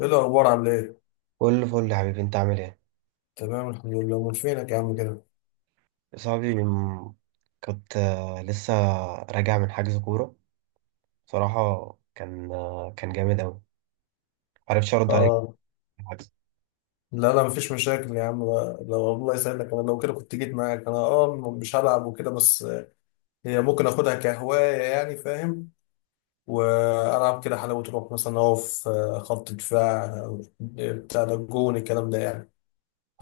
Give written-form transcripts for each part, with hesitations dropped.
ايه الاخبار؟ عامل ايه؟ كل فل يا حبيبي، انت عامل ايه؟ تمام، الحمد لله. من فينك يا عم كده؟ صاحبي م- كنت، لسه راجع من حجز كوره. بصراحه كان جامد قوي، معرفتش ارد عليك اه. في الحجز. لا مفيش مشاكل يا عم بقى. لو الله يسعدك انا لو كده كنت جيت معاك انا اه مش هلعب وكده بس هي ممكن اخدها كهوايه، يعني فاهم. والعب كده حلاوه روح، مثلا اقف خط دفاع، بتاع ده الجون الكلام ده يعني.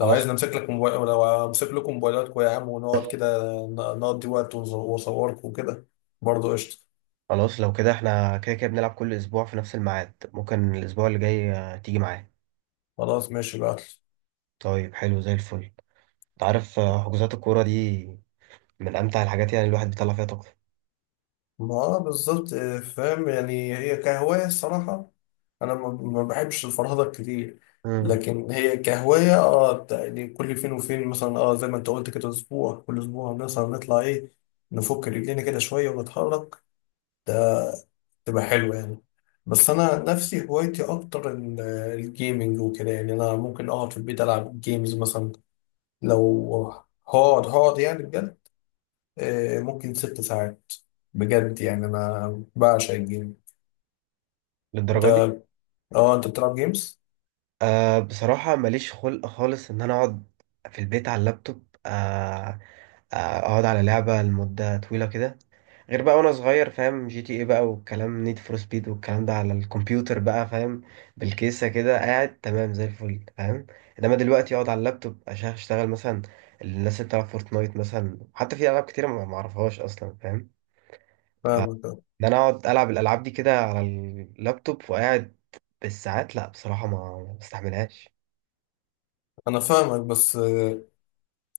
لو عايز نمسك لك موبايل، لو امسك لكم موبايلاتكم يا عم ونقعد كده نقضي وقت واصوركم وكده، برضه قشطه. خلاص، لو كده احنا كده كده بنلعب كل اسبوع في نفس الميعاد. ممكن الاسبوع اللي جاي تيجي معايا؟ خلاص ماشي بقى. طيب، حلو زي الفل. انت عارف، حجوزات الكوره دي من امتع الحاجات، يعني الواحد بيطلع فيها طاقته. ما آه بالظبط، فاهم. يعني هي كهواية الصراحة. أنا ما بحبش الفرهدة كتير، امم لكن هي كهواية اه يعني كل فين وفين، مثلا اه زي ما انت قلت كده اسبوع، كل اسبوع مثلا نطلع ايه، نفك رجلينا كده شوية ونتحرك، ده تبقى حلوة يعني. بس أنا نفسي هوايتي أكتر الجيمنج وكده. يعني أنا ممكن أقعد في البيت ألعب جيمز مثلا. لو هقعد يعني بجد، ممكن ست ساعات، بجد. يعني أنا بعشق الجيمز. انت للدرجه دي؟ اه، انت بتلعب جيمز؟ أه، بصراحة ماليش خلق خالص إن أنا أقعد في البيت على اللابتوب. أه، أقعد على لعبة لمدة طويلة كده؟ غير بقى وأنا صغير، فاهم، جي تي إيه بقى والكلام، نيد فور سبيد والكلام ده، على الكمبيوتر بقى فاهم، بالكيسة كده قاعد تمام زي الفل فاهم. إنما دلوقتي أقعد على اللابتوب عشان أشتغل مثلا. الناس اللي بتلعب فورتنايت مثلا، حتى في ألعاب كتيرة ما معرفهاش أصلا فاهم. فإن فاهمك اه. أنا أقعد ألعب الألعاب دي كده على اللابتوب وقاعد بالساعات، لأ بصراحة ما بستحملهاش. انا فاهمك بس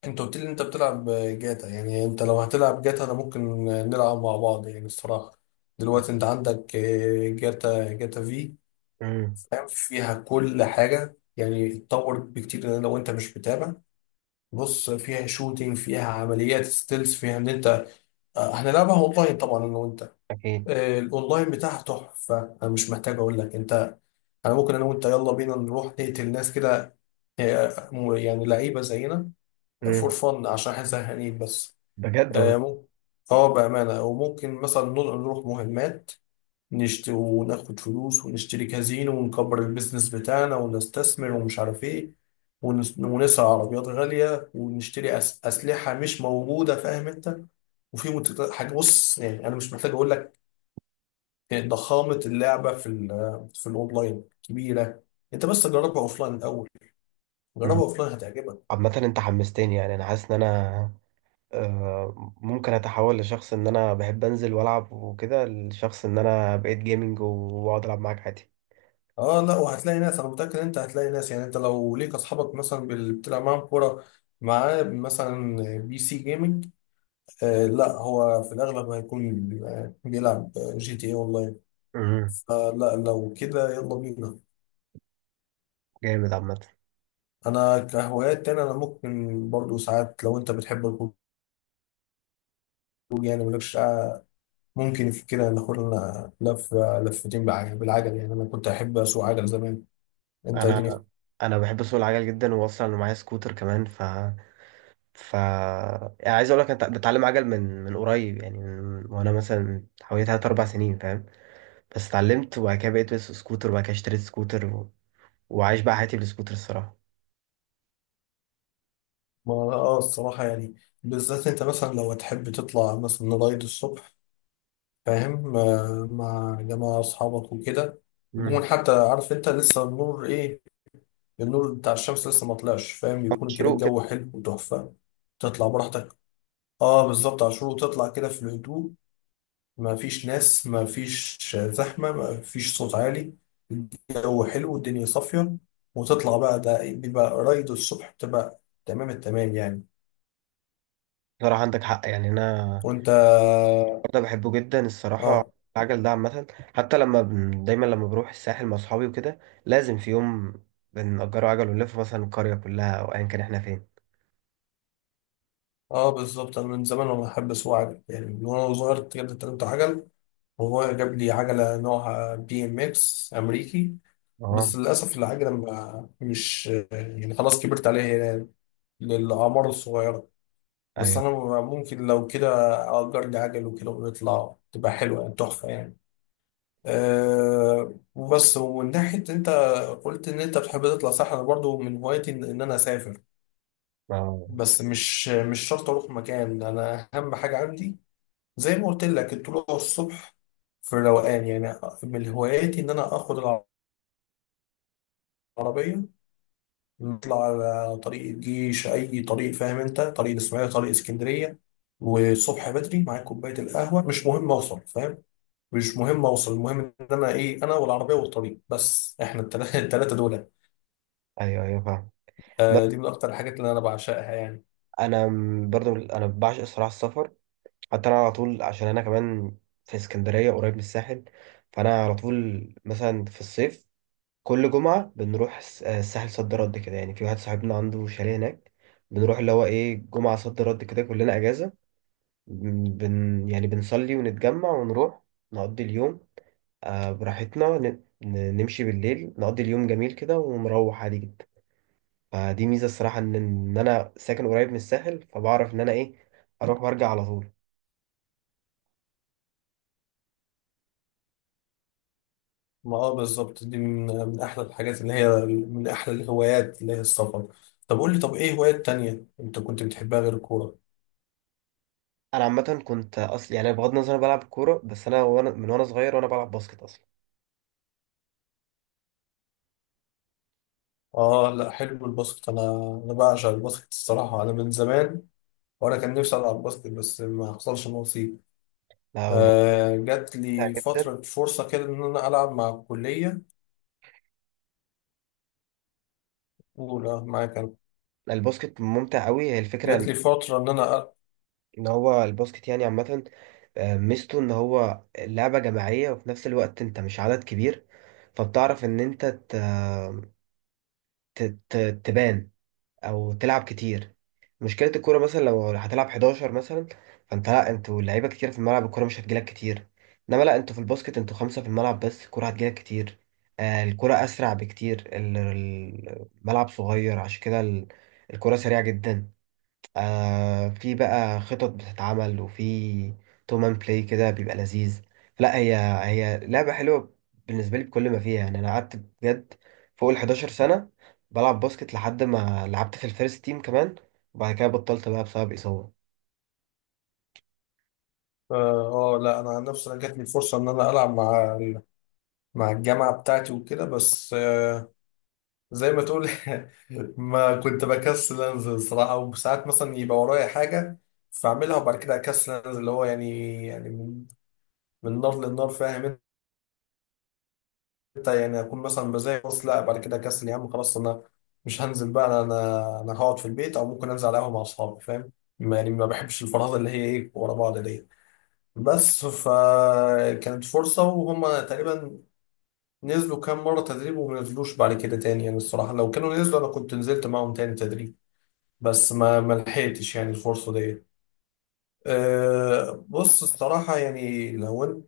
انت قلت لي انت بتلعب جاتا. يعني انت لو هتلعب جاتا انا ممكن نلعب مع بعض يعني الصراحة. دلوقتي انت عندك جاتا. جاتا في امم فاهم، فيها كل حاجة، يعني اتطور بكتير لو انت مش متابع. بص، فيها شوتينج، فيها عمليات ستيلز، فيها ان انت هنلعبها اونلاين طبعا انا وانت. اكيد. الاونلاين بتاعها تحفة، انا مش محتاج اقول لك انت. انا ممكن انا وانت يلا بينا نروح نقتل ناس كده، هي يعني لعيبة زينا، فور امم فن، عشان احنا زهقانين بس. بجد والله. ممكن اه بأمانة، وممكن مثلا نروح مهمات، نشتري وناخد فلوس، ونشتري كازينو ونكبر البيزنس بتاعنا ونستثمر ومش عارف ايه. ونسعى عربيات غالية ونشتري أسلحة مش موجودة، فاهم انت. وفي حاجة، بص يعني أنا مش محتاج أقول لك، ضخامة اللعبة في في الأونلاين كبيرة. أنت بس جربها أوفلاين الأول، جربها مم. أوفلاين هتعجبك. عامة انت حمستني، يعني انا حاسس ان انا ممكن اتحول لشخص، ان انا بحب انزل والعب وكده، لشخص ان انا بقيت جيمنج واقعد العب معاك عادي. اه لا، وهتلاقي ناس، انا متاكد ان انت هتلاقي ناس. يعني انت لو ليك اصحابك مثلا بتلعب معاهم كوره، معاه مثلا بي سي جيمنج، آه لا هو في الاغلب هيكون بيلعب جي تي اي اونلاين. امم فلا لو كده يلا بينا. جامد عامة. انا كهوايات تاني انا ممكن برضو ساعات، لو انت بتحب الخروج، يعني مالكش قاعة، ممكن في كده ناخد لنا لفه لفتين بالعجل، بالعجل يعني انا كنت احب اسوق عجل زمان. انت ايه؟ انا انا بحب اسوق العجل جدا، واصلا معايا سكوتر كمان، ف ف يعني عايز اقول لك انت بتعلم عجل، من قريب يعني، وانا مثلا حوالي 3 4 سنين فاهم، بس اتعلمت، وبعد كده بقيت بس سكوتر، وبعد كده اشتريت سكوتر وعايش بقى حياتي بالسكوتر الصراحة. ما اه الصراحة، يعني بالذات انت مثلا لو تحب تطلع مثلا رايد الصبح، فاهم، مع جماعة أصحابك وكده، يكون مم. حتى عارف انت لسه النور ايه، النور بتاع الشمس لسه ما طلعش، فاهم، يكون كده مشروق كده. الجو حلو وتحفة، تطلع براحتك. اه بالظبط عاشور، وتطلع كده في الهدوء، ما فيش ناس، ما فيش زحمة، ما فيش صوت عالي، الجو حلو والدنيا صافية، وتطلع بقى. ده بيبقى رايد الصبح بتبقى تمام التمام يعني. صراحة عندك حق، يعني أنا وانت برضه بحبه جدا الصراحة، اه. العجل ده. عامة حتى دايما لما بروح الساحل مع أصحابي وكده، لازم في يوم بنأجره عجل ونلف مثلا القرية كلها، أو أيا كان إحنا فين. اه بالظبط، انا من زمان وانا بحب اسوق عجل، يعني من وانا صغير كده اتعلمت عجل، وهو جاب لي عجله نوعها بي ام اكس امريكي، بس أه. للاسف العجله ما مش، يعني خلاص كبرت عليها يعني، للاعمار الصغيره. بس أيوه. انا ممكن لو كده اجر لي عجل وكده ونطلع، تبقى حلوه يعني، تحفه يعني. أه وبس. ومن ناحيه انت قلت ان انت بتحب تطلع، صح، انا برضو من هوايتي ان إن انا اسافر، أه، بس مش شرط اروح مكان، انا اهم حاجه عندي زي ما قلت لك الطلوع الصبح، في الروقان يعني. من هواياتي ان انا اخد العربيه، نطلع على طريق الجيش، اي طريق فاهم انت، طريق الاسماعيليه، طريق اسكندريه، والصبح بدري معايا كوبايه القهوه. مش مهم اوصل، فاهم، مش مهم اوصل، المهم ان انا ايه، انا والعربيه والطريق بس، احنا التلاته دول أيوه، أيوه فاهم. بس آه. دي من اكتر الحاجات اللي انا بعشقها يعني. أنا، برضه، أنا بعشق الصراحة السفر. حتى أنا على طول، عشان أنا كمان في اسكندرية قريب من الساحل، فأنا على طول مثلا في الصيف كل جمعة بنروح الساحل، صد رد كده، يعني في واحد صاحبنا عنده شاليه هناك، بنروح اللي هو ايه، جمعة صد رد كده كلنا أجازة، يعني بنصلي ونتجمع ونروح نقضي اليوم، آه براحتنا، نمشي بالليل، نقضي اليوم جميل كده ونروح عادي جدا. فدي ميزة الصراحة، إن أنا ساكن قريب من الساحل، فبعرف إن أنا ايه، أروح وأرجع على طول. ما اه بالظبط، دي من احلى الحاجات، اللي هي من احلى الهوايات، اللي هي السفر. طب قول لي، طب ايه هوايات تانية انت كنت بتحبها غير الكورة؟ أنا عامة كنت أصل يعني، بغض النظر أنا بلعب كورة، بس أنا، وأنا من وأنا صغير وأنا بلعب باسكت أصلا. اه لا، حلو الباسكت. انا انا بعشق الباسكت الصراحة، انا من زمان وانا كان نفسي العب باسكت بس ما حصلش نصيب. لا هو الباسكت جات ممتع لي جدا، فترة فرصة كده إن أنا ألعب مع الكلية، أولى معاك أنا، الباسكت ممتع قوي هي الفكرة. جات لي فترة إن أنا ألعب. ان هو الباسكت يعني عامة، ميزته ان هو لعبة جماعية، وفي نفس الوقت انت مش عدد كبير، فبتعرف ان انت ت... ت... تبان او تلعب كتير. مشكلة الكورة مثلا لو هتلعب 11 مثلا، لا انتوا لعيبة كتير في الملعب، الكورة مش هتجيلك كتير. انما لا انتوا في الباسكت، انتوا خمسة في الملعب بس الكورة هتجيلك كتير. الكورة اسرع بكتير، الملعب صغير، عشان كده الكورة سريعة جدا. آه، في بقى خطط بتتعمل، وفي تومان بلاي كده بيبقى لذيذ. لا هي لعبة حلوة بالنسبة لي بكل ما فيها، يعني أنا قعدت بجد فوق ال 11 سنة بلعب باسكت، لحد ما لعبت في الفيرست تيم كمان، وبعد كده بطلت بقى بسبب إصابة. لا أنا عن نفسي، أنا جات لي فرصة إن أنا ألعب مع مع الجامعة بتاعتي وكده، بس زي ما تقول ما كنت بكسل أنزل صراحة، وساعات مثلا يبقى ورايا حاجة فأعملها وبعد كده أكسل أنزل، اللي هو يعني من من نار للنار فاهم. حتى يعني اكون مثلا بزي، بص لا بعد كده كسل يا عم خلاص، انا مش هنزل بقى، انا أنا هقعد في البيت، او ممكن انزل على قهوه مع اصحابي فاهم. يعني ما بحبش الفرهده اللي هي ايه، ورا بعض دي. بس فكانت فرصه، وهم تقريبا نزلوا كام مره تدريب وما نزلوش بعد كده تاني يعني. الصراحه لو كانوا نزلوا انا كنت نزلت معاهم تاني تدريب، بس ما لحقتش يعني الفرصه دي. أه بص الصراحه يعني،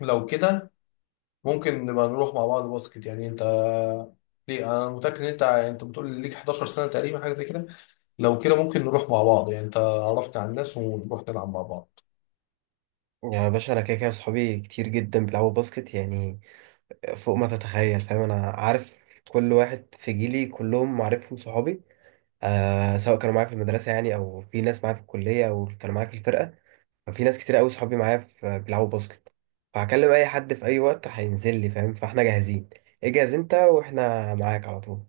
لو كده ممكن نبقى نروح مع بعض باسكت، يعني انت ليه، انا متاكد ان انت، يعني انت بتقول ليك 11 سنه تقريبا حاجه زي كده. لو كده ممكن نروح مع بعض، يعني انت عرفت على الناس ونروح نلعب مع بعض. يعني يا باشا، أنا كده كده صحابي كتير جدا بيلعبوا باسكت، يعني فوق ما تتخيل فاهم. أنا عارف كل واحد في جيلي، كلهم معرفهم صحابي، آه، سواء كانوا معايا في المدرسة يعني، أو في ناس معايا في الكلية، أو كانوا معايا في الفرقة. في ناس كتير قوي صحابي معايا في بيلعبوا باسكت، فهكلم اي حد في اي وقت هينزل لي فاهم، فاحنا جاهزين. اجهز انت واحنا معاك على طول.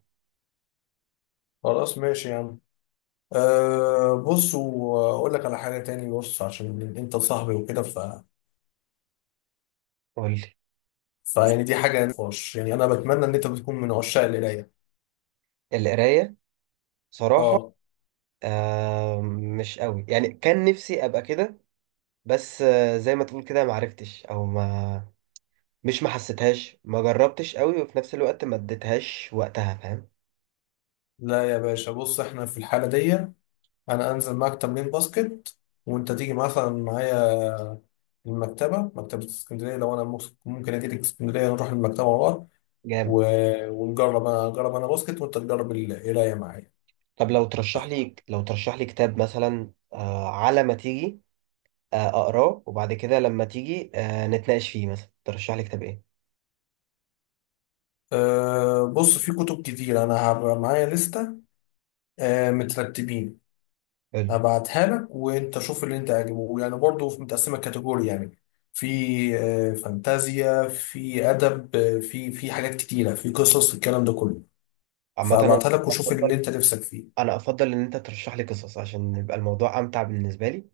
خلاص ماشي يا عم. أه بص واقول لك على حاجه تاني، بص عشان انت صاحبي وكده ف، قول لي. فيعني دي حاجه نقاش، يعني انا بتمنى ان انت بتكون من عشاق القرايه. القرايه؟ صراحه، اه. آه، مش قوي يعني، كان نفسي ابقى كده، بس آه زي ما تقول كده، ما عرفتش، او ما مش ما حسيتهاش، ما جربتش قوي، وفي نفس الوقت ما اديتهاش وقتها فاهم. لا يا باشا بص، احنا في الحاله دي انا انزل معاك تمرين باسكت، وانت تيجي مثلا معايا المكتبة، مكتبة اسكندرية، لو أنا ممكن أجيلك اسكندرية نروح المكتبة مع بعض، جامد. ونجرب، أنا أجرب أنا باسكت وأنت تجرب القراية معايا. طب لو ترشح لي، لو ترشح لي كتاب مثلا، آه، على ما تيجي اقراه، وبعد كده لما تيجي نتناقش فيه، مثلا ترشح لي كتاب ايه؟ أه بص، في كتب كتير، أنا هبقى معايا لستة أه مترتبين، حلو. هبعتها لك وأنت شوف اللي أنت عاجبه، يعني برضه متقسمة كاتيجوري. يعني في أه فانتازيا، في أدب، في حاجات كتيرة، في قصص، الكلام ده كله. عامة انا فهبعتها لك وشوف اللي افضل، أنت نفسك فيه. انا افضل ان انت ترشح لي قصص، عشان يبقى الموضوع امتع بالنسبة لي،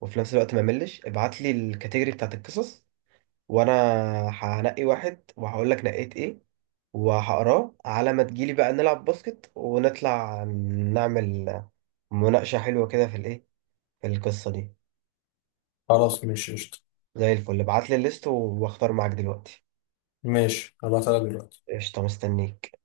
وفي نفس الوقت ما ملش، ابعت لي الكاتيجوري بتاعت القصص، وانا هنقي واحد وهقول لك نقيت ايه، وهقراه على ما تجيلي بقى نلعب باسكت ونطلع، نعمل مناقشة حلوة كده في الايه، في القصة دي. خلاص ماشي قشطة. زي الفل، ابعت لي الليست واختار معاك دلوقتي. ماشي هبعتها لك دلوقتي. قشطة، مستنيك.